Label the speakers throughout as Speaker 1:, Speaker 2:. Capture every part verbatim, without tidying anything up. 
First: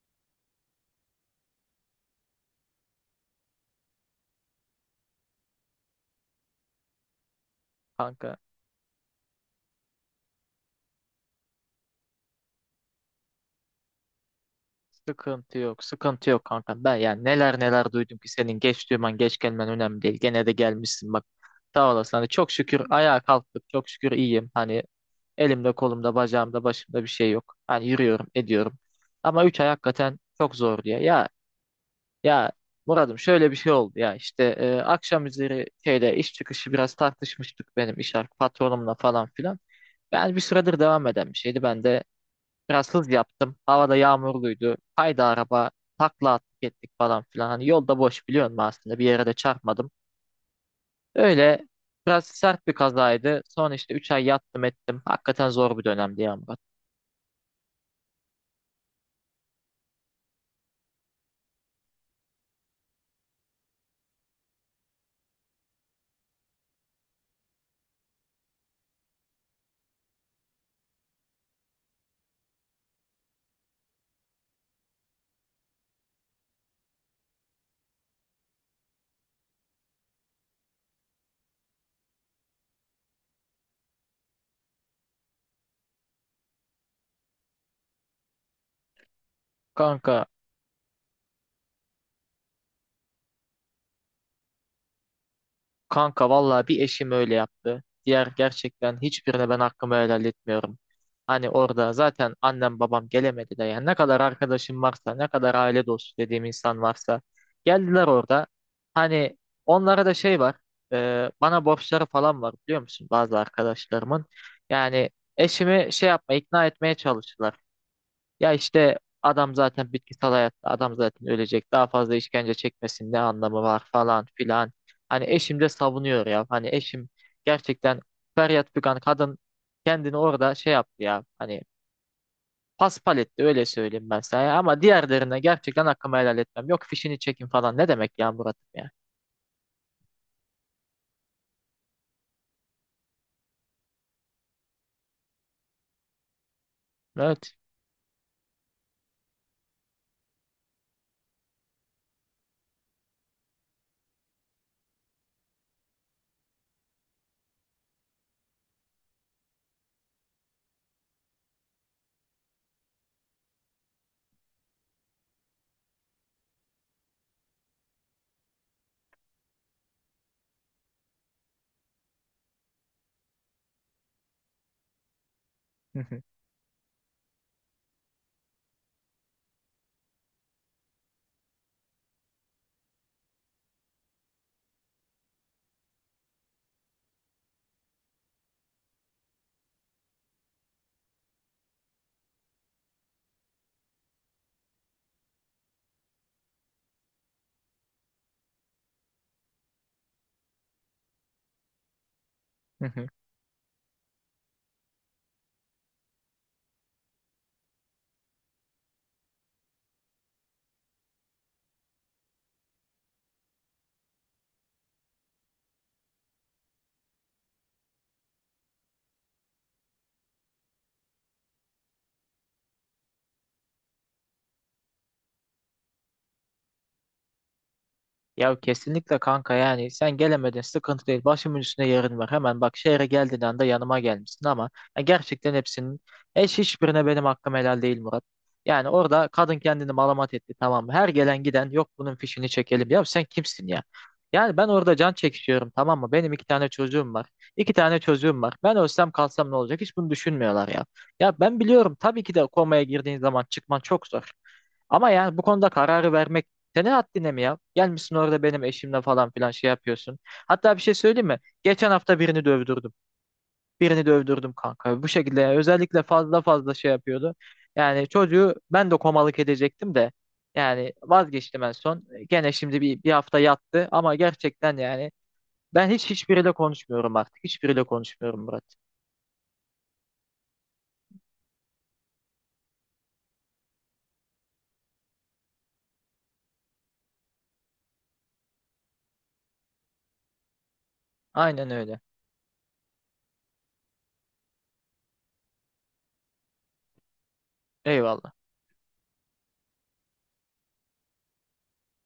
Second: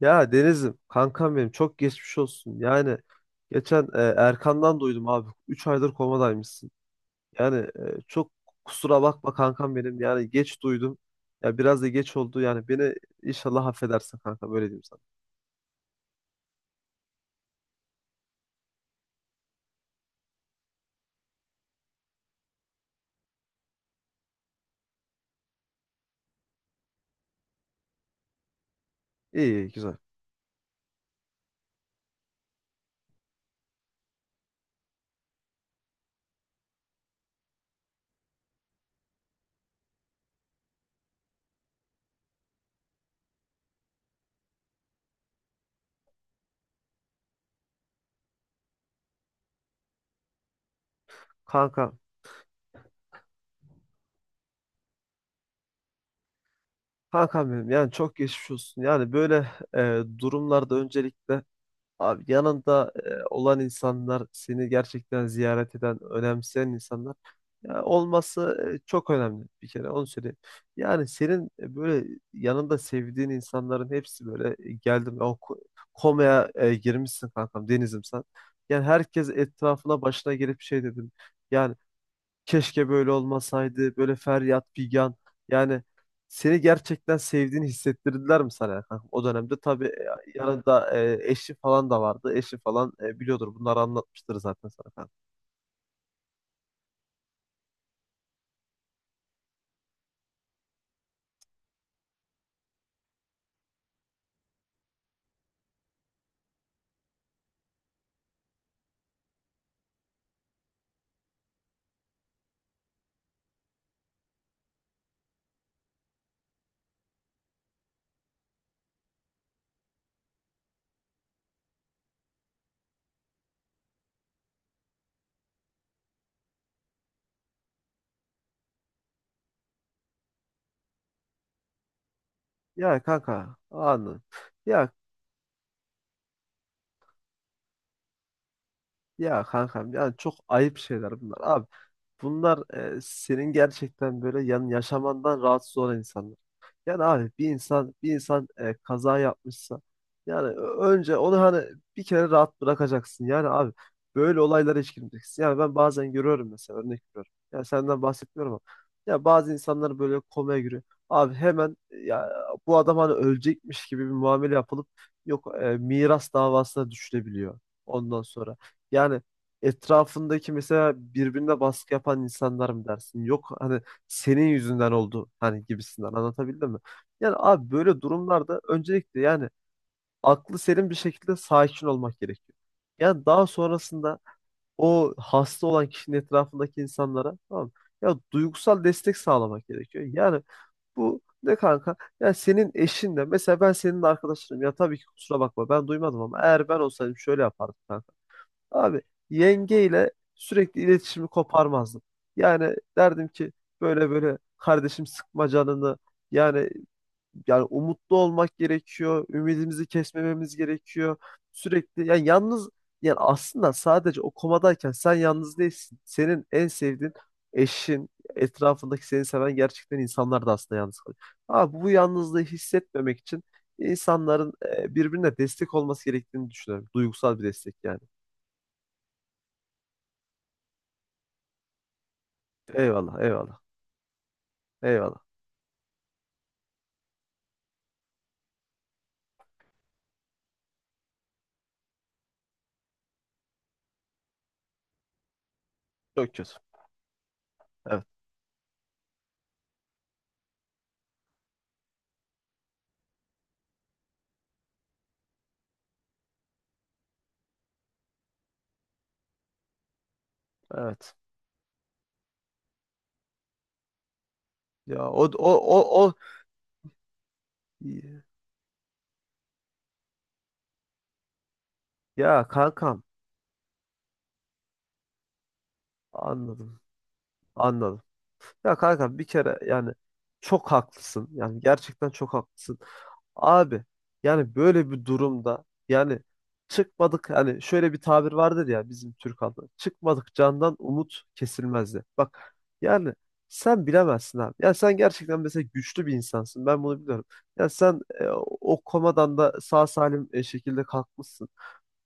Speaker 1: Ya Deniz'im kankam benim, çok geçmiş olsun. Yani geçen e, Erkan'dan duydum abi. Üç aydır komadaymışsın. Yani e, çok
Speaker 2: Kanka,
Speaker 1: kusura bakma kankam benim. Yani geç duydum. Ya biraz da geç oldu. Yani beni inşallah affedersin kanka, böyle diyeyim sana.
Speaker 2: sıkıntı yok, sıkıntı yok kanka. Ben yani neler neler duydum ki, senin geç duyman, geç gelmen önemli değil. Gene de gelmişsin, bak sağ olasın. Hani çok şükür ayağa kalktık, çok şükür iyiyim. Hani elimde, kolumda, bacağımda, başımda bir şey yok. Hani yürüyorum, ediyorum. Ama
Speaker 1: İyi
Speaker 2: üç
Speaker 1: iyi,
Speaker 2: ay
Speaker 1: güzel.
Speaker 2: hakikaten çok zor diye ya. Ya Murat'ım, şöyle bir şey oldu. Ya işte e, akşam üzeri şeyde iş çıkışı biraz tartışmıştık. Benim iş ar- patronumla falan filan. Ben bir süredir devam eden bir şeydi, ben de biraz hız yaptım. Havada yağmurluydu. Haydi, araba takla attık ettik falan filan. Hani yolda boş, biliyor musun, aslında bir yere de çarpmadım. Öyle
Speaker 1: Kanka
Speaker 2: biraz sert bir kazaydı. Sonra işte üç ay yattım, ettim. Hakikaten zor bir dönemdi ya Murat.
Speaker 1: kankam benim, yani çok geçmiş olsun. Yani böyle e, durumlarda öncelikle abi, yanında e, olan insanlar, seni gerçekten ziyaret eden, önemseyen insanlar ya olması e, çok önemli, bir kere onu söyleyeyim. Yani senin e, böyle yanında sevdiğin insanların hepsi böyle e, geldim, o ko- komaya e, girmişsin kankam Deniz'im sen. Yani herkes etrafına başına gelip şey dedim. Yani keşke böyle olmasaydı, böyle feryat figan. Yani seni gerçekten sevdiğini hissettirdiler mi sana ya kankam? O dönemde tabii
Speaker 2: Kanka
Speaker 1: e, yanında e, eşi falan da vardı. Eşi falan e, biliyordur, bunları anlatmıştır zaten sana kankam.
Speaker 2: Kanka, vallahi bir eşim öyle yaptı. Diğer gerçekten hiçbirine ben hakkımı helal etmiyorum. Hani orada zaten annem babam gelemedi de, yani ne kadar arkadaşım varsa, ne kadar aile dostu dediğim insan varsa geldiler orada. Hani onlara da şey var, e, bana borçları falan var, biliyor musun, bazı arkadaşlarımın. Yani eşimi şey yapma, ikna etmeye çalıştılar. Ya işte adam zaten bitkisel hayatta, adam zaten ölecek, daha fazla işkence çekmesin, ne anlamı var falan filan. Hani eşim de savunuyor ya. Hani eşim gerçekten feryat figan kadın, kendini orada şey yaptı ya. Hani
Speaker 1: Ya
Speaker 2: paspal etti,
Speaker 1: kanka,
Speaker 2: öyle söyleyeyim ben
Speaker 1: anladım.
Speaker 2: sana ya. Ama
Speaker 1: Ya
Speaker 2: diğerlerine gerçekten hakkımı helal etmem. Yok fişini çekin falan, ne demek ya Murat'ım ya.
Speaker 1: Ya kankam, yani çok ayıp şeyler bunlar abi. Bunlar e, senin gerçekten böyle yan yaşamandan rahatsız olan insanlar. Yani abi, bir
Speaker 2: Evet.
Speaker 1: insan bir insan e, kaza yapmışsa, yani ö- önce onu hani bir kere rahat bırakacaksın. Yani abi, böyle olaylara hiç girmeyeceksin. Yani ben bazen görüyorum, mesela örnek veriyorum. Ya senden bahsetmiyorum ama ya bazı insanlar böyle komaya giriyor. Abi hemen e, ya bu adam hani ölecekmiş gibi bir muamele yapılıp yok e, miras davasına düşülebiliyor ondan sonra. Yani etrafındaki mesela birbirine baskı yapan insanlar mı dersin? Yok hani, senin yüzünden oldu hani gibisinden, anlatabildim mi? Yani abi, böyle durumlarda öncelikle yani aklı selim bir şekilde sakin olmak gerekiyor. Yani daha sonrasında o hasta olan kişinin etrafındaki insanlara, tamam mı, ya duygusal destek sağlamak gerekiyor. Yani bu ne kanka? Yani senin eşin de mesela, ben senin arkadaşınım ya, tabii ki kusura bakma ben duymadım, ama eğer ben olsaydım şöyle yapardım kanka. Abi yengeyle sürekli iletişimi koparmazdım. Yani derdim ki, böyle böyle kardeşim, sıkma canını. Yani yani umutlu olmak gerekiyor. Ümidimizi kesmememiz gerekiyor. Sürekli yani yalnız, yani aslında sadece o komadayken sen yalnız değilsin. Senin en sevdiğin eşin, etrafındaki seni seven gerçekten insanlar da aslında yalnız kalıyor. Abi bu yalnızlığı hissetmemek için insanların e, birbirine destek olması gerektiğini düşünüyorum. Duygusal bir destek yani.
Speaker 2: Ya kesinlikle kanka, yani sen gelemedin, sıkıntı değil, başımın üstünde yerin var, hemen bak, şehre
Speaker 1: Eyvallah,
Speaker 2: geldiğin
Speaker 1: eyvallah.
Speaker 2: anda yanıma gelmişsin. Ama ya
Speaker 1: Eyvallah.
Speaker 2: gerçekten hepsinin, eş hiçbirine benim hakkım helal değil Murat. Yani orada kadın kendini malamat etti, tamam mı? Her gelen giden, yok bunun fişini çekelim, ya sen kimsin ya? Yani ben orada can çekişiyorum, tamam mı? Benim
Speaker 1: Çok kötü.
Speaker 2: iki tane çocuğum var, iki tane
Speaker 1: Evet,
Speaker 2: çocuğum var, ben ölsem kalsam ne olacak, hiç bunu düşünmüyorlar ya. Ya ben biliyorum tabii ki de komaya girdiğin zaman çıkman çok zor. Ama yani bu konuda kararı vermek senin haddine mi ya? Gelmişsin orada benim eşimle falan filan şey yapıyorsun. Hatta bir şey
Speaker 1: evet.
Speaker 2: söyleyeyim mi? Geçen hafta birini dövdürdüm. Birini dövdürdüm
Speaker 1: Ya
Speaker 2: kanka. Bu
Speaker 1: o
Speaker 2: şekilde,
Speaker 1: o
Speaker 2: yani
Speaker 1: o
Speaker 2: özellikle
Speaker 1: o
Speaker 2: fazla fazla şey yapıyordu. Yani çocuğu ben de komalık edecektim de. Yani vazgeçtim en son.
Speaker 1: ya
Speaker 2: Gene şimdi
Speaker 1: kankam,
Speaker 2: bir, bir hafta yattı, ama gerçekten yani ben hiç hiçbiriyle
Speaker 1: anladım.
Speaker 2: konuşmuyorum artık. Hiçbiriyle
Speaker 1: Anladım.
Speaker 2: konuşmuyorum Murat.
Speaker 1: Ya kanka, bir kere yani çok haklısın. Yani gerçekten çok haklısın. Abi yani böyle bir durumda yani, çıkmadık, hani şöyle bir tabir vardır ya bizim Türk halkında: çıkmadık candan umut
Speaker 2: Aynen öyle.
Speaker 1: kesilmezdi. Bak yani, sen bilemezsin abi. Ya sen gerçekten mesela güçlü bir insansın. Ben bunu biliyorum. Ya sen e,
Speaker 2: Eyvallah.
Speaker 1: o komadan da sağ salim e, şekilde kalkmışsın.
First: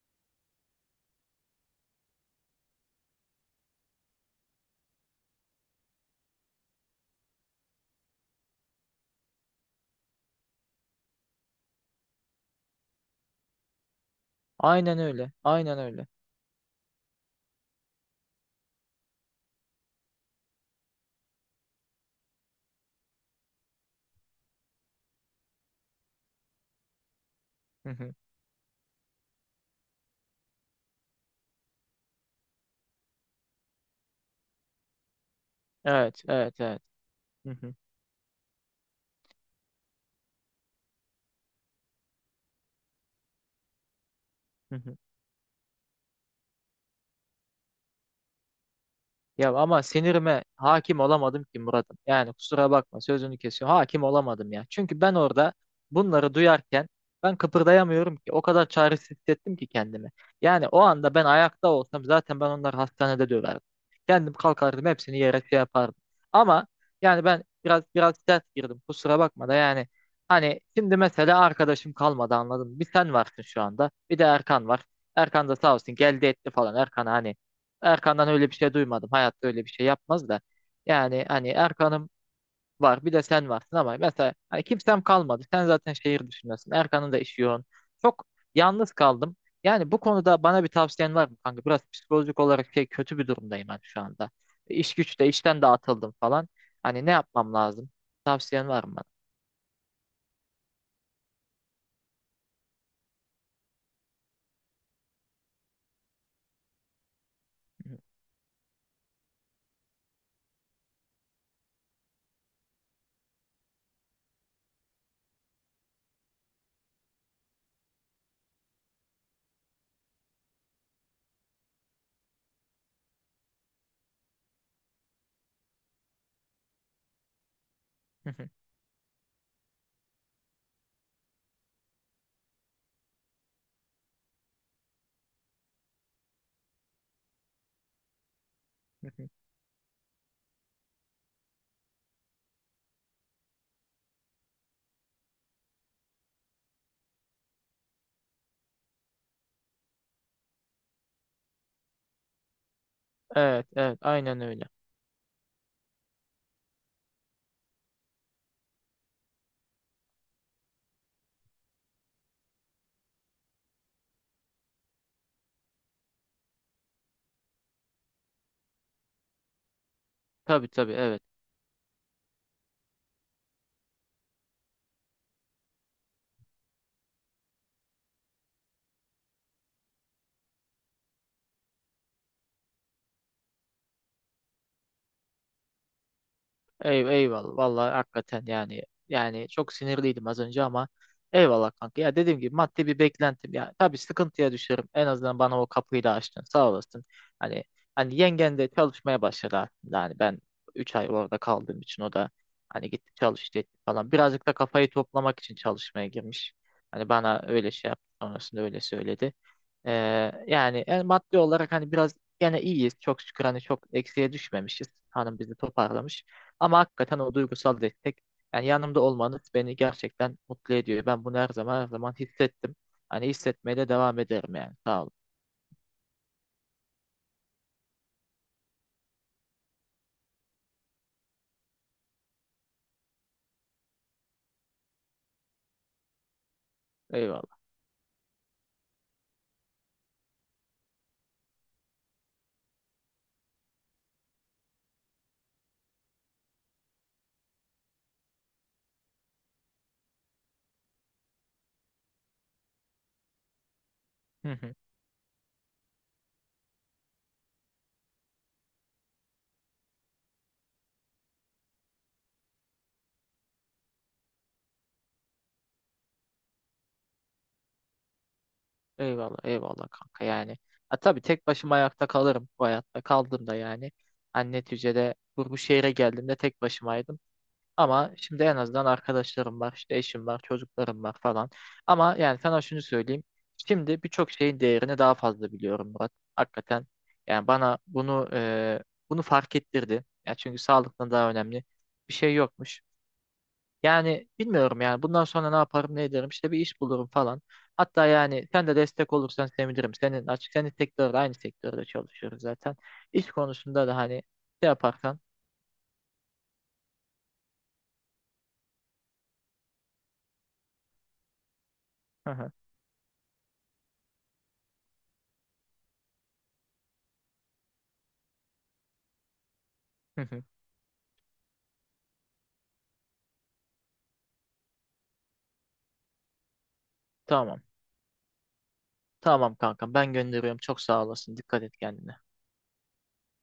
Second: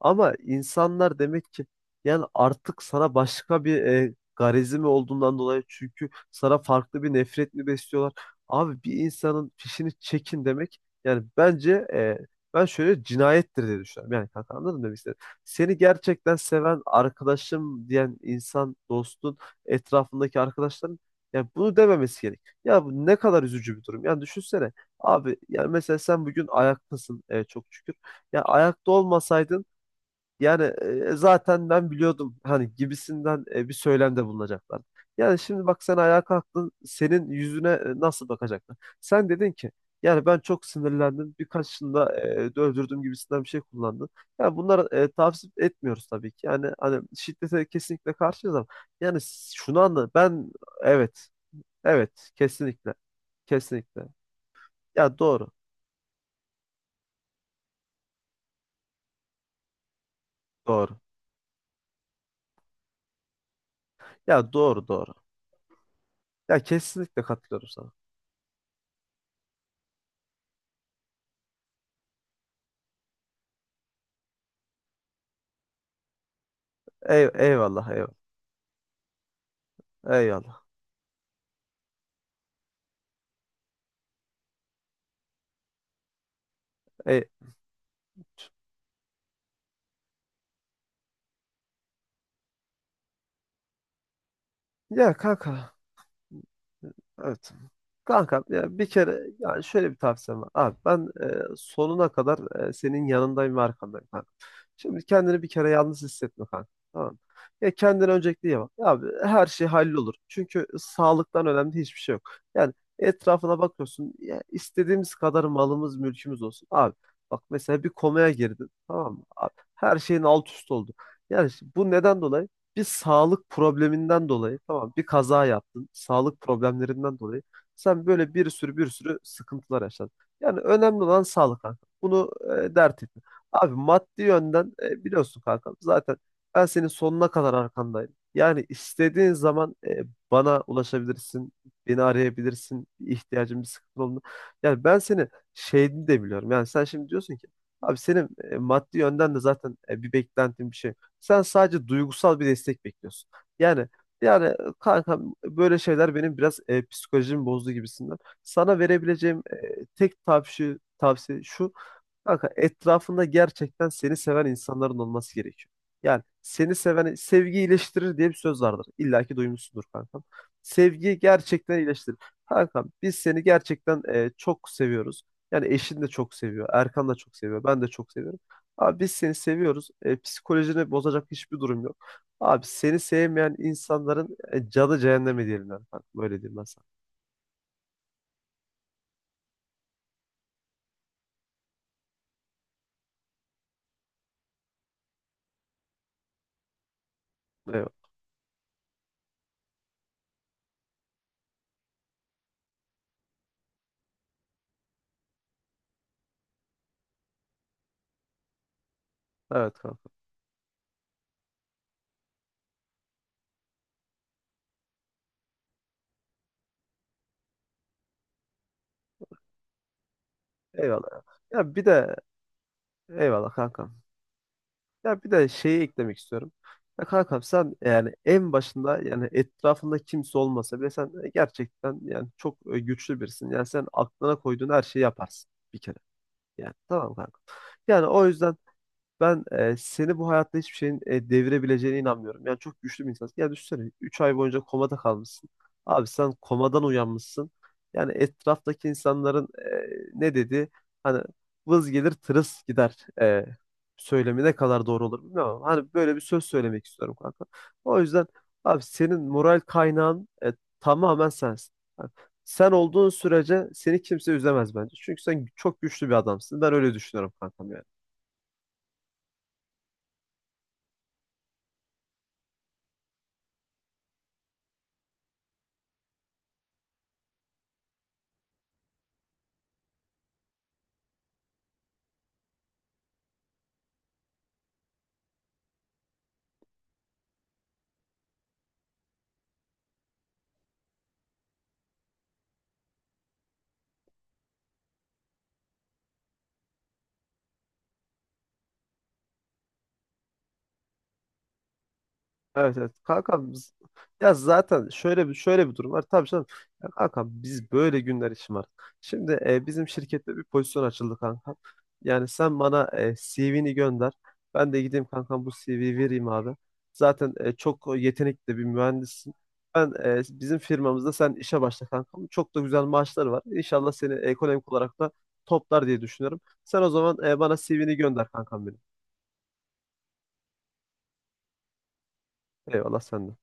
Speaker 1: Ama insanlar demek ki yani artık sana başka bir e, garezi mi olduğundan dolayı, çünkü sana farklı bir nefret mi besliyorlar? Abi bir insanın fişini çekin demek, yani bence e, ben şöyle cinayettir diye düşünüyorum. Yani kanka, anladın mı demek
Speaker 2: Aynen
Speaker 1: istedim?
Speaker 2: öyle.
Speaker 1: Seni
Speaker 2: Aynen öyle.
Speaker 1: gerçekten seven arkadaşım diyen insan, dostun, etrafındaki arkadaşların yani bunu dememesi gerek. Ya bu ne kadar üzücü bir durum. Yani düşünsene, abi yani mesela sen bugün ayaktasın, e, çok
Speaker 2: Hı
Speaker 1: şükür.
Speaker 2: hı.
Speaker 1: Ya ayakta olmasaydın yani e, zaten ben biliyordum hani gibisinden e, bir söylemde bulunacaklar. Yani şimdi bak, sen ayağa
Speaker 2: Evet, evet,
Speaker 1: kalktın,
Speaker 2: evet.
Speaker 1: senin
Speaker 2: Hı
Speaker 1: yüzüne
Speaker 2: hı.
Speaker 1: e, nasıl bakacaklar? Sen dedin ki yani ben çok sinirlendim, birkaçını da e, öldürdüm gibisinden bir şey kullandın. Yani
Speaker 2: Hı
Speaker 1: bunları
Speaker 2: hı.
Speaker 1: e, tavsiye etmiyoruz tabii ki. Yani hani şiddete kesinlikle karşıyız ama yani
Speaker 2: Ya
Speaker 1: şunu
Speaker 2: ama
Speaker 1: anla
Speaker 2: sinirime
Speaker 1: ben,
Speaker 2: hakim
Speaker 1: evet
Speaker 2: olamadım ki Murat'ım.
Speaker 1: evet,
Speaker 2: Yani kusura
Speaker 1: kesinlikle,
Speaker 2: bakma, sözünü kesiyorum.
Speaker 1: kesinlikle,
Speaker 2: Hakim olamadım ya. Çünkü ben
Speaker 1: ya doğru
Speaker 2: orada bunları duyarken ben kıpırdayamıyorum ki. O kadar çaresiz hissettim ki kendimi. Yani o
Speaker 1: doğru,
Speaker 2: anda ben ayakta olsam, zaten ben onları hastanede döverdim. Kendim
Speaker 1: ya
Speaker 2: kalkardım,
Speaker 1: doğru doğru,
Speaker 2: hepsini yere şey yapardım.
Speaker 1: ya
Speaker 2: Ama
Speaker 1: kesinlikle
Speaker 2: yani ben
Speaker 1: katılıyorum
Speaker 2: biraz
Speaker 1: sana.
Speaker 2: biraz sert girdim. Kusura bakma da, yani hani şimdi mesela arkadaşım kalmadı, anladın mı? Bir sen varsın şu anda. Bir de Erkan var. Erkan da sağ olsun, geldi etti falan. Erkan
Speaker 1: Ey,
Speaker 2: hani,
Speaker 1: eyvallah, eyvallah,
Speaker 2: Erkan'dan öyle bir şey duymadım. Hayatta öyle bir şey yapmaz da.
Speaker 1: eyvallah.
Speaker 2: Yani hani Erkan'ım var, bir de sen varsın. Ama mesela hani kimsem kalmadı. Sen zaten şehir dışındasın. Erkan'ın da
Speaker 1: E,
Speaker 2: işi yoğun. Çok yalnız kaldım. Yani bu konuda bana bir tavsiyen var mı kanka? Biraz psikolojik olarak şey, kötü bir durumdayım ben şu anda. İş
Speaker 1: ya
Speaker 2: güçte, işten de
Speaker 1: kanka,
Speaker 2: atıldım falan. Hani ne
Speaker 1: evet.
Speaker 2: yapmam lazım?
Speaker 1: Kanka,
Speaker 2: Tavsiyen
Speaker 1: ya
Speaker 2: var
Speaker 1: bir
Speaker 2: mı bana?
Speaker 1: kere yani şöyle bir tavsiyem var. Abi ben e, sonuna kadar e, senin yanındayım ve arkandayım kanka. Şimdi kendini bir kere yalnız hissetme kanka. Tamam. mı? Ya kendine öncelikle iyi bak. Ya abi, her şey hallolur. Çünkü sağlıktan önemli hiçbir şey yok. Yani etrafına bakıyorsun. Ya istediğimiz kadar malımız, mülkümüz olsun, abi, bak mesela bir komaya girdin, tamam mı? Abi, her şeyin alt üst oldu. Yani işte bu neden dolayı? Bir sağlık probleminden dolayı, tamam, bir kaza yaptın. Sağlık problemlerinden dolayı sen böyle bir sürü bir sürü sıkıntılar yaşadın. Yani önemli olan sağlık kanka. Bunu e, dert etme. Abi maddi yönden e, biliyorsun kanka, zaten ben senin sonuna kadar arkandayım. Yani istediğin zaman e, bana ulaşabilirsin, beni arayabilirsin, bir ihtiyacın, bir sıkıntı olduğunda. Yani ben seni, şeyini de biliyorum. Yani sen şimdi diyorsun ki abi, senin e, maddi yönden de zaten e, bir beklentin bir şey, sen sadece duygusal bir destek bekliyorsun.
Speaker 2: Evet,
Speaker 1: Yani
Speaker 2: evet, aynen
Speaker 1: yani
Speaker 2: öyle.
Speaker 1: kanka, böyle şeyler benim biraz e, psikolojimi bozdu gibisinden. Sana verebileceğim e, tek tavsiye tavsiye şu: kanka, etrafında gerçekten seni seven insanların olması gerekiyor. Yani seni seven, sevgi iyileştirir diye bir söz vardır. İlla ki duymuşsundur kankam.
Speaker 2: Tabii tabii,
Speaker 1: Sevgi
Speaker 2: evet.
Speaker 1: gerçekten iyileştirir. Kankam, biz seni gerçekten e, çok seviyoruz. Yani eşin de çok seviyor, Erkan da çok seviyor, ben de çok seviyorum. Abi biz seni seviyoruz. E, psikolojini bozacak hiçbir durum yok. Abi seni sevmeyen insanların e, canı cehenneme diyelim yani kankam. Böyle diyeyim ben sana.
Speaker 2: Ey, eyvallah vallahi, hakikaten yani, yani çok sinirliydim az önce ama eyvallah kanka. Ya dediğim gibi, maddi bir beklentim, ya tabii sıkıntıya düşerim, en azından bana o kapıyı da açtın, sağ olasın. Hani
Speaker 1: Eyvallah.
Speaker 2: hani yengen de çalışmaya başladı aslında. Hani ben üç ay orada kaldığım için o da hani gitti, çalıştı etti falan, birazcık da kafayı toplamak için çalışmaya girmiş. Hani bana öyle şey yaptı sonrasında, öyle söyledi.
Speaker 1: Evet kankam.
Speaker 2: Ee, yani e, maddi olarak hani biraz gene iyiyiz. Çok şükür hani çok eksiye düşmemişiz. Hanım bizi toparlamış. Ama hakikaten o duygusal destek, yani yanımda olmanız beni gerçekten mutlu ediyor.
Speaker 1: Eyvallah.
Speaker 2: Ben bunu her
Speaker 1: Ya
Speaker 2: zaman
Speaker 1: bir
Speaker 2: her zaman
Speaker 1: de
Speaker 2: hissettim. Hani
Speaker 1: eyvallah
Speaker 2: hissetmeye de
Speaker 1: kankam.
Speaker 2: devam ederim yani. Sağ olun.
Speaker 1: Ya bir de şeyi eklemek istiyorum. Ya kankam, sen yani en başında, yani etrafında kimse olmasa bile sen e, gerçekten yani çok e, güçlü birisin. Yani sen aklına koyduğun her şeyi yaparsın bir kere. Yani tamam kanka.
Speaker 2: Eyvallah.
Speaker 1: Yani o yüzden ben e, seni bu hayatta hiçbir şeyin e, devirebileceğine inanmıyorum. Yani çok güçlü bir insansın. Yani düşünsene, üç ay boyunca komada kalmışsın. Abi sen komadan uyanmışsın. Yani etraftaki insanların e, ne dedi? Hani vız gelir tırıs gider e, söylemi
Speaker 2: Hı
Speaker 1: ne
Speaker 2: hı.
Speaker 1: kadar doğru olur bilmiyorum, ama Hani böyle bir söz söylemek istiyorum kanka. O yüzden abi, senin moral kaynağın e, tamamen sensin. Yani sen olduğun sürece seni kimse üzemez bence. Çünkü sen çok güçlü bir adamsın. Ben öyle düşünüyorum kankam yani.
Speaker 2: Eyvallah, eyvallah kanka yani. Ha, tabii tek başıma ayakta kalırım bu hayatta. Kaldım da yani. Hani neticede bu, bu şehre geldiğimde tek başımaydım. Ama şimdi en azından arkadaşlarım var, işte eşim var, çocuklarım var falan. Ama yani sana şunu söyleyeyim. Şimdi birçok şeyin değerini daha fazla biliyorum Murat. Hakikaten yani bana bunu e, bunu fark ettirdi. Ya, çünkü sağlıktan daha önemli bir şey yokmuş. Yani bilmiyorum, yani bundan sonra ne yaparım, ne ederim, işte bir iş bulurum falan. Hatta yani sen de destek olursan sevinirim. Senin açık, senin sektörde, aynı sektörde çalışıyoruz zaten.
Speaker 1: Evet evet.
Speaker 2: İş
Speaker 1: Kankam biz-
Speaker 2: konusunda da hani
Speaker 1: ya
Speaker 2: şey
Speaker 1: zaten
Speaker 2: yaparsan.
Speaker 1: şöyle bir şöyle bir durum var. Tabii canım. Ya kankam, biz böyle günler için var. Şimdi e, bizim şirkette bir pozisyon açıldı kankam. Yani
Speaker 2: Hı hı,
Speaker 1: sen bana e, C V'ni gönder. Ben de gideyim kankam, bu C V'yi vereyim abi. Zaten e, çok yetenekli bir mühendissin. Ben e,
Speaker 2: hı hı.
Speaker 1: bizim firmamızda sen işe başla kankam. Çok da güzel maaşları var. İnşallah seni ekonomik olarak da toplar diye düşünüyorum. Sen o zaman e, bana
Speaker 2: Tamam.
Speaker 1: C V'ni gönder kankam benim.
Speaker 2: Tamam kankam, ben gönderiyorum. Çok sağ olasın. Dikkat et kendine.
Speaker 1: Eyvallah senden.